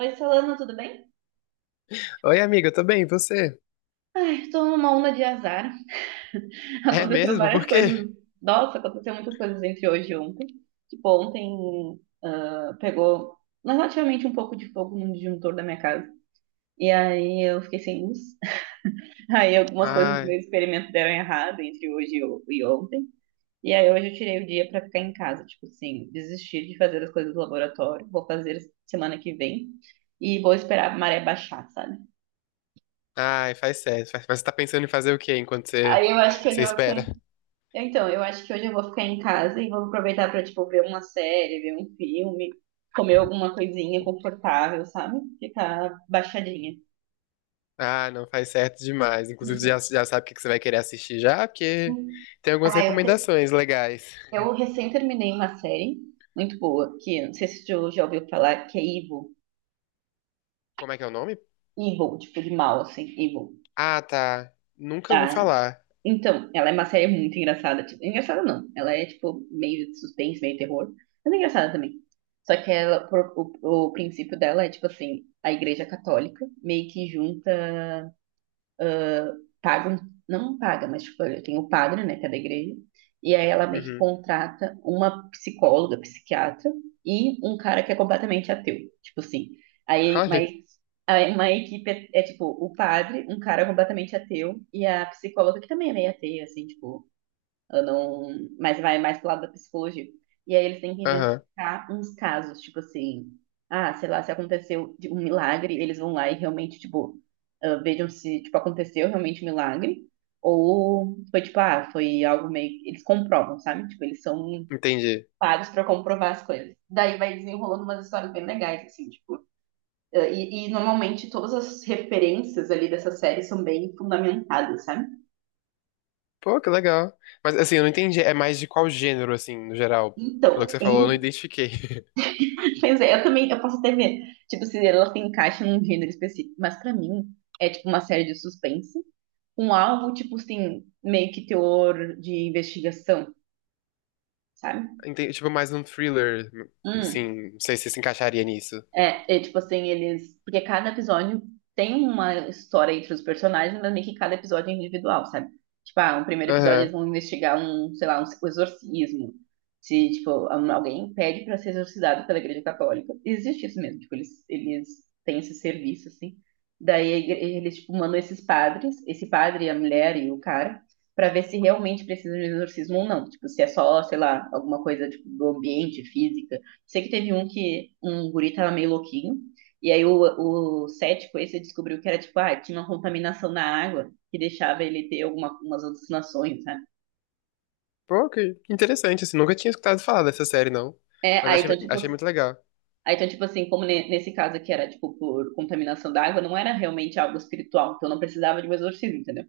Oi, Solano, tudo bem? Oi, amiga, eu tô bem, e você? Estou numa onda de azar. É Aconteceu mesmo? várias Por quê? coisas. Nossa, aconteceu muitas coisas entre hoje e ontem. Tipo, ontem pegou relativamente um pouco de fogo no disjuntor da minha casa. E aí eu fiquei sem luz. Aí algumas coisas do Ai, meu experimento deram errado entre hoje e ontem. E aí hoje eu tirei o dia pra ficar em casa. Tipo assim, desistir de fazer as coisas do laboratório. Vou fazer semana que vem. E vou esperar a maré baixar, sabe? ai, faz certo. Mas você tá pensando em fazer o quê enquanto Aí eu acho que eu você já vou ficar. espera? Então, eu acho que hoje eu vou ficar em casa e vou aproveitar pra, tipo, ver uma série, ver um filme, comer alguma coisinha confortável, sabe? Ficar baixadinha. Ah, não, faz certo demais. Inclusive, você já sabe o que que você vai querer assistir já, porque Uhum. tem algumas Ah, eu, te- recomendações legais. eu recém terminei uma série muito boa, que eu não sei se tu já ouviu falar, que é Evil. Como é que é o nome? Evil, tipo de mal, assim, Evil. Ah, tá. Nunca ouvi Ah, falar. Então, ela é uma série muito engraçada. Tipo, engraçada não. Ela é, tipo, meio de suspense, meio terror. Mas é engraçada também. Só que ela, o princípio dela é, tipo assim, a igreja católica meio que junta, paga, não paga, mas, tipo, tem o padre, né, que é da igreja. E aí ela meio que Uhum. contrata uma psicóloga, psiquiatra e um cara que é completamente ateu. Tipo assim. Aí, Olha. mas aí uma equipe é, tipo, o padre, um cara completamente ateu e a psicóloga que também é meio ateia, assim, tipo, eu não, mas vai mais pro lado da psicologia. E aí eles têm que Aham, investigar uns casos, tipo assim, ah, sei lá, se aconteceu de um milagre, eles vão lá e realmente, tipo, ah, vejam se, tipo, aconteceu realmente um milagre, ou foi, tipo, ah, foi algo meio, eles comprovam, sabe? Tipo, eles são entendi. pagos pra comprovar as coisas. Daí vai desenrolando umas histórias bem legais, assim, tipo, ah, e normalmente todas as referências ali dessa série são bem fundamentadas, sabe? Pô, que legal. Mas assim, eu não entendi. É mais de qual gênero, assim, no geral? Pelo que Então, você é. falou, eu não identifiquei. Pois é, eu também, eu posso até ver, tipo, se ela se encaixa num gênero específico, mas pra mim é tipo uma série de suspense, um algo tipo assim, meio que teor de investigação, sabe? Entendi, tipo, mais um thriller, Hum. assim, não sei se se encaixaria nisso. É, é tipo assim, eles. Porque cada episódio tem uma história entre os personagens, mas meio que cada episódio é individual, sabe? Tipo, ah, no primeiro episódio eles Aham. vão investigar um, sei lá, um exorcismo. Se, tipo, um- alguém pede pra ser exorcizado pela Igreja Católica. Existe isso mesmo, tipo, eles têm esse serviço, assim. Daí eles, tipo, mandam esses padres, esse padre, a mulher e o cara, pra ver se realmente precisa de um exorcismo ou não. Tipo, se é só, sei lá, alguma coisa, tipo, do ambiente, física. Sei que teve um que um guri tava meio louquinho, e aí o cético esse descobriu que era tipo, ah, tinha uma contaminação na água que deixava ele ter alguma, umas alucinações, sabe? Pô, que interessante, assim, nunca tinha escutado falar dessa série, não. É, Mas aí achei, então, tipo, achei muito legal. aí então, tipo assim, como ne- nesse caso aqui era tipo por contaminação da água, não era realmente algo espiritual, então não precisava de um exorcismo, entendeu?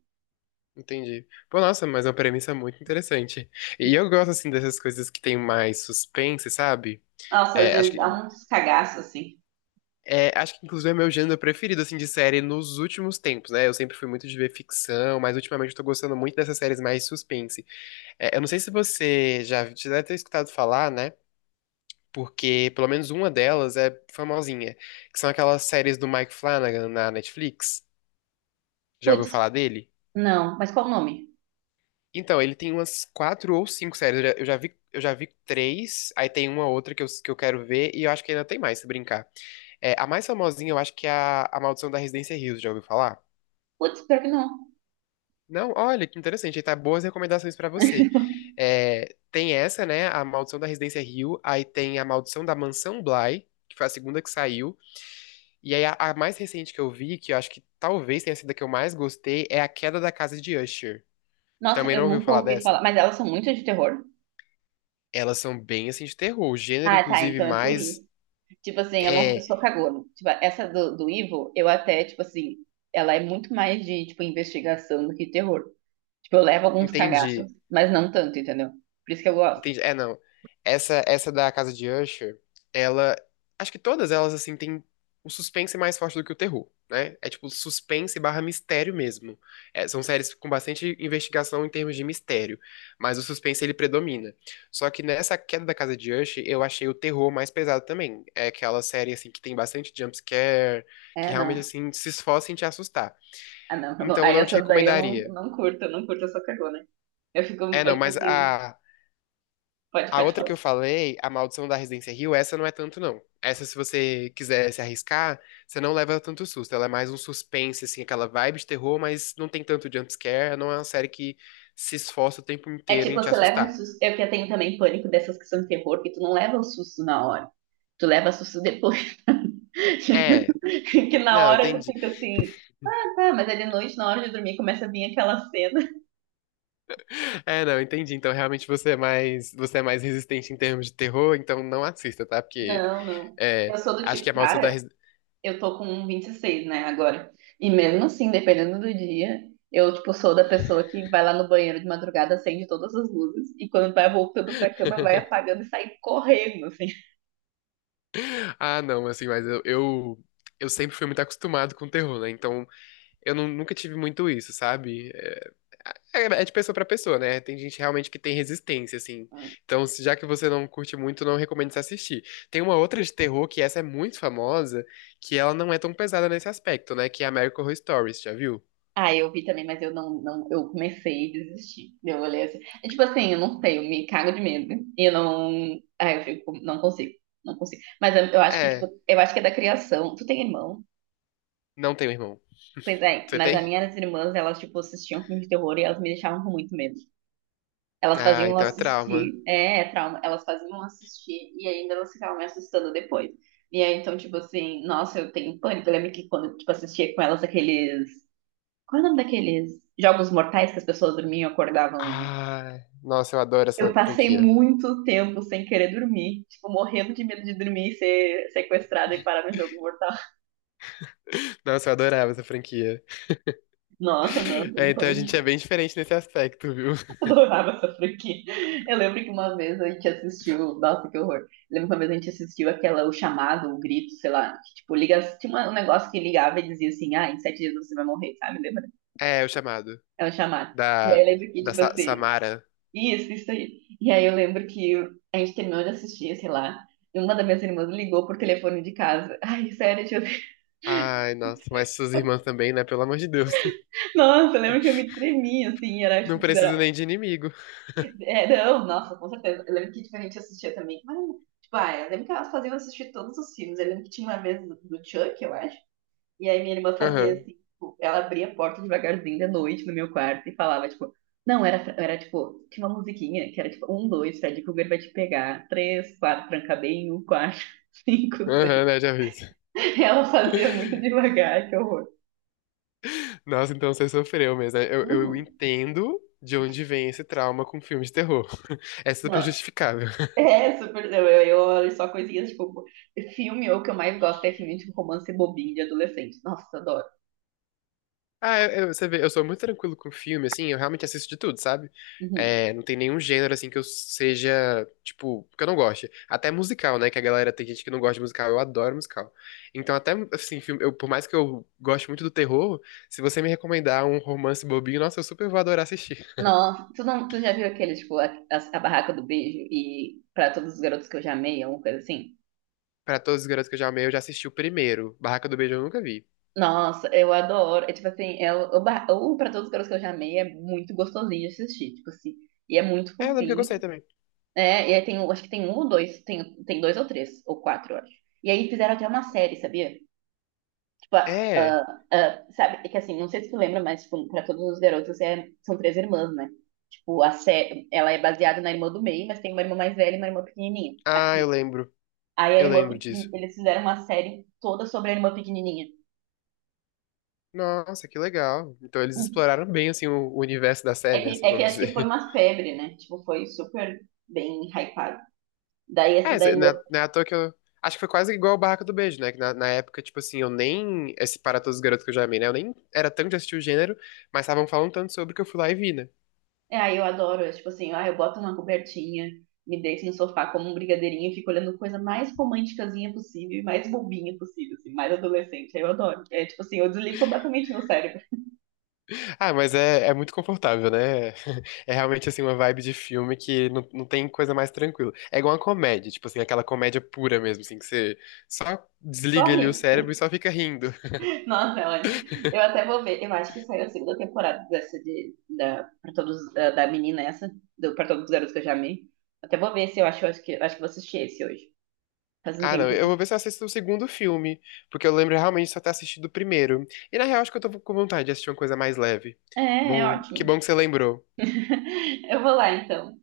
Entendi. Pô, nossa, mas é uma premissa muito interessante. E eu gosto, assim, dessas coisas que tem mais suspense, sabe? Nossa, às É, acho vezes dá que, uns cagaços assim. é, acho que inclusive é meu gênero preferido, assim, de série nos últimos tempos, né? Eu sempre fui muito de ver ficção, mas ultimamente eu tô gostando muito dessas séries mais suspense. É, eu não sei se você já deve ter escutado falar, né? Porque pelo menos uma delas é famosinha, que são aquelas séries do Mike Flanagan na Netflix. Já ouviu Putz, falar dele? não, mas qual o nome? Então, ele tem umas quatro ou cinco séries. Eu já vi três, aí tem uma outra que eu quero ver, e eu acho que ainda tem mais, se brincar. É, a mais famosinha, eu acho que é a Maldição da Residência Hills, já ouviu falar? Putz, pior que não. Não, olha, que interessante, aí tá boas recomendações pra você. É, tem essa, né, a Maldição da Residência Hill, aí tem a Maldição da Mansão Bly, que foi a segunda que saiu. E aí, a mais recente que eu vi, que eu acho que talvez tenha sido a que eu mais gostei, é A Queda da Casa de Usher. Nossa, Também eu não ouviu nunca falar ouvi falar, dessa? mas elas são muito de terror. Elas são bem assim de terror. O gênero, Ah, tá, inclusive, então é por mais isso. Tipo assim, eu não, eu é, sou cagona. Tipo, essa do Ivo, eu até, tipo assim, ela é muito mais de, tipo, investigação do que terror. Tipo, eu levo alguns entende. cagaços, mas não tanto, entendeu? Por isso que eu gosto. Entendi. É, não. Essa da Casa de Usher, ela. Acho que todas elas, assim, tem o suspense é mais forte do que o terror, né? É tipo suspense barra mistério mesmo. É, são séries com bastante investigação em termos de mistério, mas o suspense ele predomina. Só que nessa queda da Casa de Usher, eu achei o terror mais pesado também. É aquela série, assim, que tem bastante jumpscare, que É, realmente, não. assim, se esforça em te assustar. Ah, não. eu não. Então eu Aí não te essas daí eu não, recomendaria. não curto, eu não curto, eu sou cagona. Eu fico, É, é não, tipo mas assim, a, pode, A pode outra que falar. eu falei, A Maldição da Residência Hill, essa não é tanto, não. Essa, se você quiser se arriscar, você não leva tanto susto. Ela é mais um suspense, assim, aquela vibe de terror, mas não tem tanto jumpscare. Não é uma série que se esforça o tempo É inteiro tipo, em te você leva um assustar. susto. Eu que tenho também pânico dessas que são de terror, que tu não leva o susto na hora. Tu leva susto depois. É, Que na não, hora tu entendi. fica assim, ah, tá, mas é de noite, na hora de dormir, começa a vir aquela cena. É, não, entendi. Então, realmente, você é mais resistente em termos de terror, então não assista, tá? Porque, Não, não. é, Eu sou do acho que tipo, A Maldição da cara, Residência... eu tô com um 26, né, agora. E mesmo assim, dependendo do dia, eu, tipo, sou da pessoa que vai lá no banheiro de madrugada, acende todas as luzes, e quando vai voltando pra cama, vai apagando e sai correndo, assim. Ah, não, assim, eu sempre fui muito acostumado com terror, né? Então, nunca tive muito isso, sabe? É, é de pessoa pra pessoa, né? Tem gente realmente que tem resistência, assim. Hum. Então, já que você não curte muito, não recomendo você assistir. Tem uma outra de terror, que essa é muito famosa, que ela não é tão pesada nesse aspecto, né? Que é American Horror Stories, já viu? Ah, eu vi também, mas eu não, não, eu comecei a desistir. Eu olhei assim. É tipo assim, eu não sei, eu me cago de medo. E eu não. Ah, eu fico, não consigo. Mas eu acho que, tipo, É, eu acho que é da criação. Tu tem irmão? não tenho irmão. Pois é, Você mas as tem? minhas irmãs, elas, tipo, assistiam filme de terror e elas me deixavam com muito medo. Elas faziam Ah, eu então é trauma. assistir, é, é trauma, elas faziam eu assistir e ainda elas ficavam me assustando depois. E aí, então, tipo assim, nossa, eu tenho pânico. Eu lembro que quando, tipo, assistia com elas aqueles... Qual é o nome daqueles jogos mortais que as pessoas dormiam e acordavam? Ah, nossa, eu adoro Eu essa passei franquia. muito tempo sem querer dormir, tipo, morrendo de medo de dormir e ser sequestrada e parar no jogo mortal. Nossa, eu adorava essa franquia. Nossa, não, tem É, então a gente é pânico. bem diferente nesse aspecto, viu? Adorava essa franquia. Eu lembro que uma vez a gente assistiu. Nossa, que horror. Eu lembro que uma vez a gente assistiu aquela, o chamado, o grito, sei lá. Que, tipo, liga, tinha uma- um negócio que ligava e dizia assim: ah, em 7 dias você vai morrer, sabe? Lembra? É, o chamado. É um chamado. E aí eu Da, lembro que, da tipo assim, Samara. isso aí. E aí eu lembro que a gente terminou de assistir, sei lá. E uma das minhas irmãs ligou por telefone de casa. Ai, sério, tipo, Ai, nossa, mas suas irmãs também, né? Pelo amor de Deus. nossa, eu lembro que eu me tremia, assim, era, Não tipo. preciso nem de inimigo. É, não, nossa, com certeza. Eu lembro que tipo, a gente assistia também. Mas, tipo, ah, eu lembro que elas faziam assistir todos os filmes. Eu lembro que tinha uma vez do, do Chuck, eu acho. E aí minha irmã fazia Aham, assim, tipo, ela abria a porta devagarzinho da noite no meu quarto e falava, tipo, não, era, era tipo, tinha uma musiquinha que era tipo, um, dois, Fred Krueger vai te pegar. Três, quatro, tranca bem, um, quatro, cinco, aham, seis. né? Já vi isso. Ela fazia muito devagar, que horror. Nossa, então você sofreu mesmo, né? Eu Uhum. entendo de onde vem esse trauma com filme de terror. É super Não, justificável. é, super. Eu, eu olho só coisinhas tipo. Filme, o que eu mais gosto é filme tipo romance bobinho de adolescente. Nossa, adoro. Ah, você vê, eu sou muito tranquilo com filme, assim, eu realmente assisto de tudo, sabe? Uhum. É, não tem nenhum gênero, assim, que eu seja, tipo, que eu não goste. Até musical, né? Que a galera tem gente que não gosta de musical, eu adoro musical. Então, até, assim, filme, eu, por mais que eu goste muito do terror, se você me recomendar um romance bobinho, nossa, eu super vou adorar assistir. Nossa, tu, não, tu já viu aquele, tipo, a barraca do beijo e pra todos os garotos que eu já amei, alguma coisa assim? Pra todos os garotos que eu já amei, eu já assisti o primeiro. Barraca do Beijo eu nunca vi. Nossa, eu adoro. É tipo assim, é o pra todos os garotos que eu já amei é muito gostosinho de assistir, tipo assim. E é muito É, eu lembro que eu fofinho. gostei também. É, e aí tem, um- acho que tem um ou dois, tem dois ou três, ou quatro, eu acho. E aí fizeram até uma série, sabia? Tipo, É. Sabe, é que assim, não sei se tu lembra, mas, tipo, pra todos os garotos é- são três irmãs, né? Tipo, a Sé, ela é baseada na irmã do meio, mas tem uma irmã mais velha e uma irmã pequenininha, Ah, eu aqui. lembro. Aí a Eu irmã lembro pequenininha, disso. eles fizeram uma série toda sobre a irmã pequenininha. Nossa, que legal. Então eles Hum. exploraram bem, assim, o universo da série, né, assim, É que vamos acho que foi dizer. uma febre, né? Tipo, foi super bem hypado. Daí essa É, da cê- irmã. Não é à toa que eu... Acho que foi quase igual o Barraca do Beijo, né, que na época, tipo assim, eu nem... Esse Para Todos os Garotos que eu já amei, né, eu nem era tanto de assistir o gênero, mas estavam falando tanto sobre que eu fui lá e vi, né. É, aí eu adoro, é tipo assim, ah, eu boto uma cobertinha, me deito no sofá como um brigadeirinho e fico olhando coisa mais românticazinha possível, e mais bobinha possível, assim, mais adolescente. Aí eu adoro. É tipo assim, eu desligo completamente meu cérebro. Ah, mas é muito confortável, né. É realmente, assim, uma vibe de filme que não tem coisa mais tranquila. É igual uma comédia, tipo assim, aquela comédia pura mesmo, assim, que você só Só desliga ali ri. o cérebro e só fica rindo. Nossa, é ótimo. Eu até vou ver. Eu acho que saiu a segunda temporada dessa de, da, pra todos, da, da menina essa, do, pra todos os garotos que eu já amei. Até vou ver se eu acho, eu acho que vou assistir esse hoje. Faz um Ah, não. Eu tempinho. vou ver se eu assisto o segundo filme, porque eu lembro realmente só ter assistido o primeiro. E na real, acho que eu tô com vontade de assistir uma coisa mais leve. É, é ótimo. Bom que você lembrou. Eu vou lá então.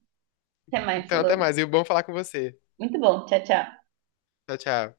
Até mais, Então, até Solano. mais. E bom falar com você. Muito bom. Tchau, tchau. Tchau, tchau.